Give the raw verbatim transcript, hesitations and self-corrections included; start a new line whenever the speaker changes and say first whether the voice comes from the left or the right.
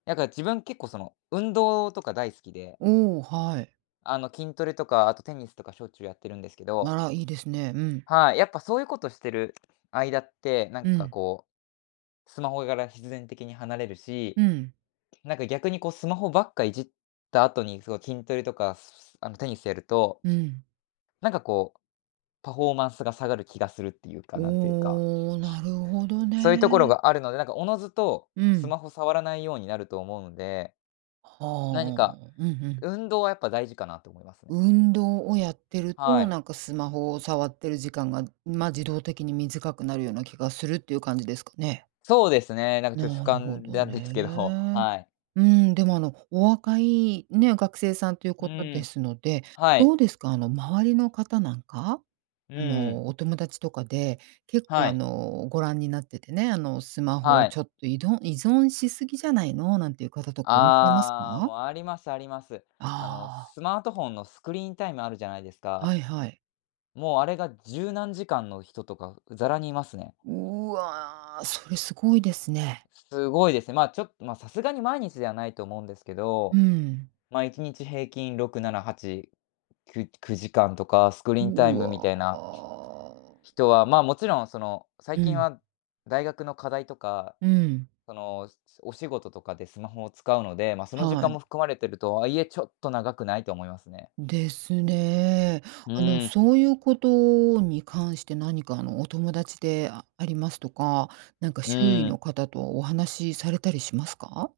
left: なんか自分結構その、運動とか大好きで。
right: お、はい。
left: あの、筋トレとか、あとテニスとかしょっちゅうやってるんですけど。
right: あら、いいですね。うん。
left: はい。やっぱそういうことしてる間って、なん
right: う
left: か
right: ん。
left: こう、スマホがら必然的に離れるし、
right: うん。
left: なんか逆にこう、スマホばっかいじった後に、すごい筋トレとか、あのテニスやると
right: うん。
left: なんかこう、パフォーマンスが下がる気がするっていうか、なんていうか。
right: おお、なるほど
left: そういうところ
right: ね。
left: があるので、なんか自ずと、
right: う
left: ス
right: ん。
left: マホ触らないようになると思うんで何
right: は
left: か、
right: あ。うんうん。
left: 運動はやっぱ大事かなと思いますね。
right: 運動をやってる
left: は
right: と、
left: い。
right: なんかスマホを触ってる時間が、ま、自動的に短くなるような気がするっていう感じですかね？
left: そうですね、なんかちょっと主
right: なるほ
left: 観
right: ど
left: だですけど、
right: ね。
left: はい。
right: うーんでも、あのお若いね、学生さんという
left: う
right: ことで
left: ん、
right: すので、
left: はい。
right: どうですか。あの周りの方なんか、
left: う
right: あ
left: ん。
right: のお友達とかで、結構
left: は
right: あ
left: い。
right: のご覧になっててね、あのスマホを
left: は
right: ち
left: い。
right: ょっといどん依存しすぎじゃないの、なんていう方とかいらっしゃいます
left: ああ、
right: か？
left: もう、ありますあります。あの、
right: ああ。
left: スマートフォンのスクリーンタイムあるじゃないですか？
right: はいはい。
left: もうあれが十何時間の人とか、ざらにいますね。
right: うわ、それすごいですね。
left: すごいですね。まあ、ちょっ、まあ、さすがに毎日ではないと思うんですけ
right: う
left: ど、
right: ん。
left: ま、いちにち平均ろくななはち、きゅくじかんとか、スクリーンタイ
right: う
left: ムみ
right: わ。
left: たいな、人は、ま、もちろんその、最
right: う
left: 近
right: ん。
left: は、大学の課題とか、
right: うん。
left: その、お仕事とかでスマホを使うので、まあ、その時
right: は
left: 間
right: い。
left: も含まれてるとはいえ、ちょっと長くない、と思いますね。
right: ですね。
left: う
right: あの
left: ん。
right: そういうことに関して何かあのお友達でありますとか、なんか
left: う
right: 周囲
left: ん。
right: の方とお話されたりしますか？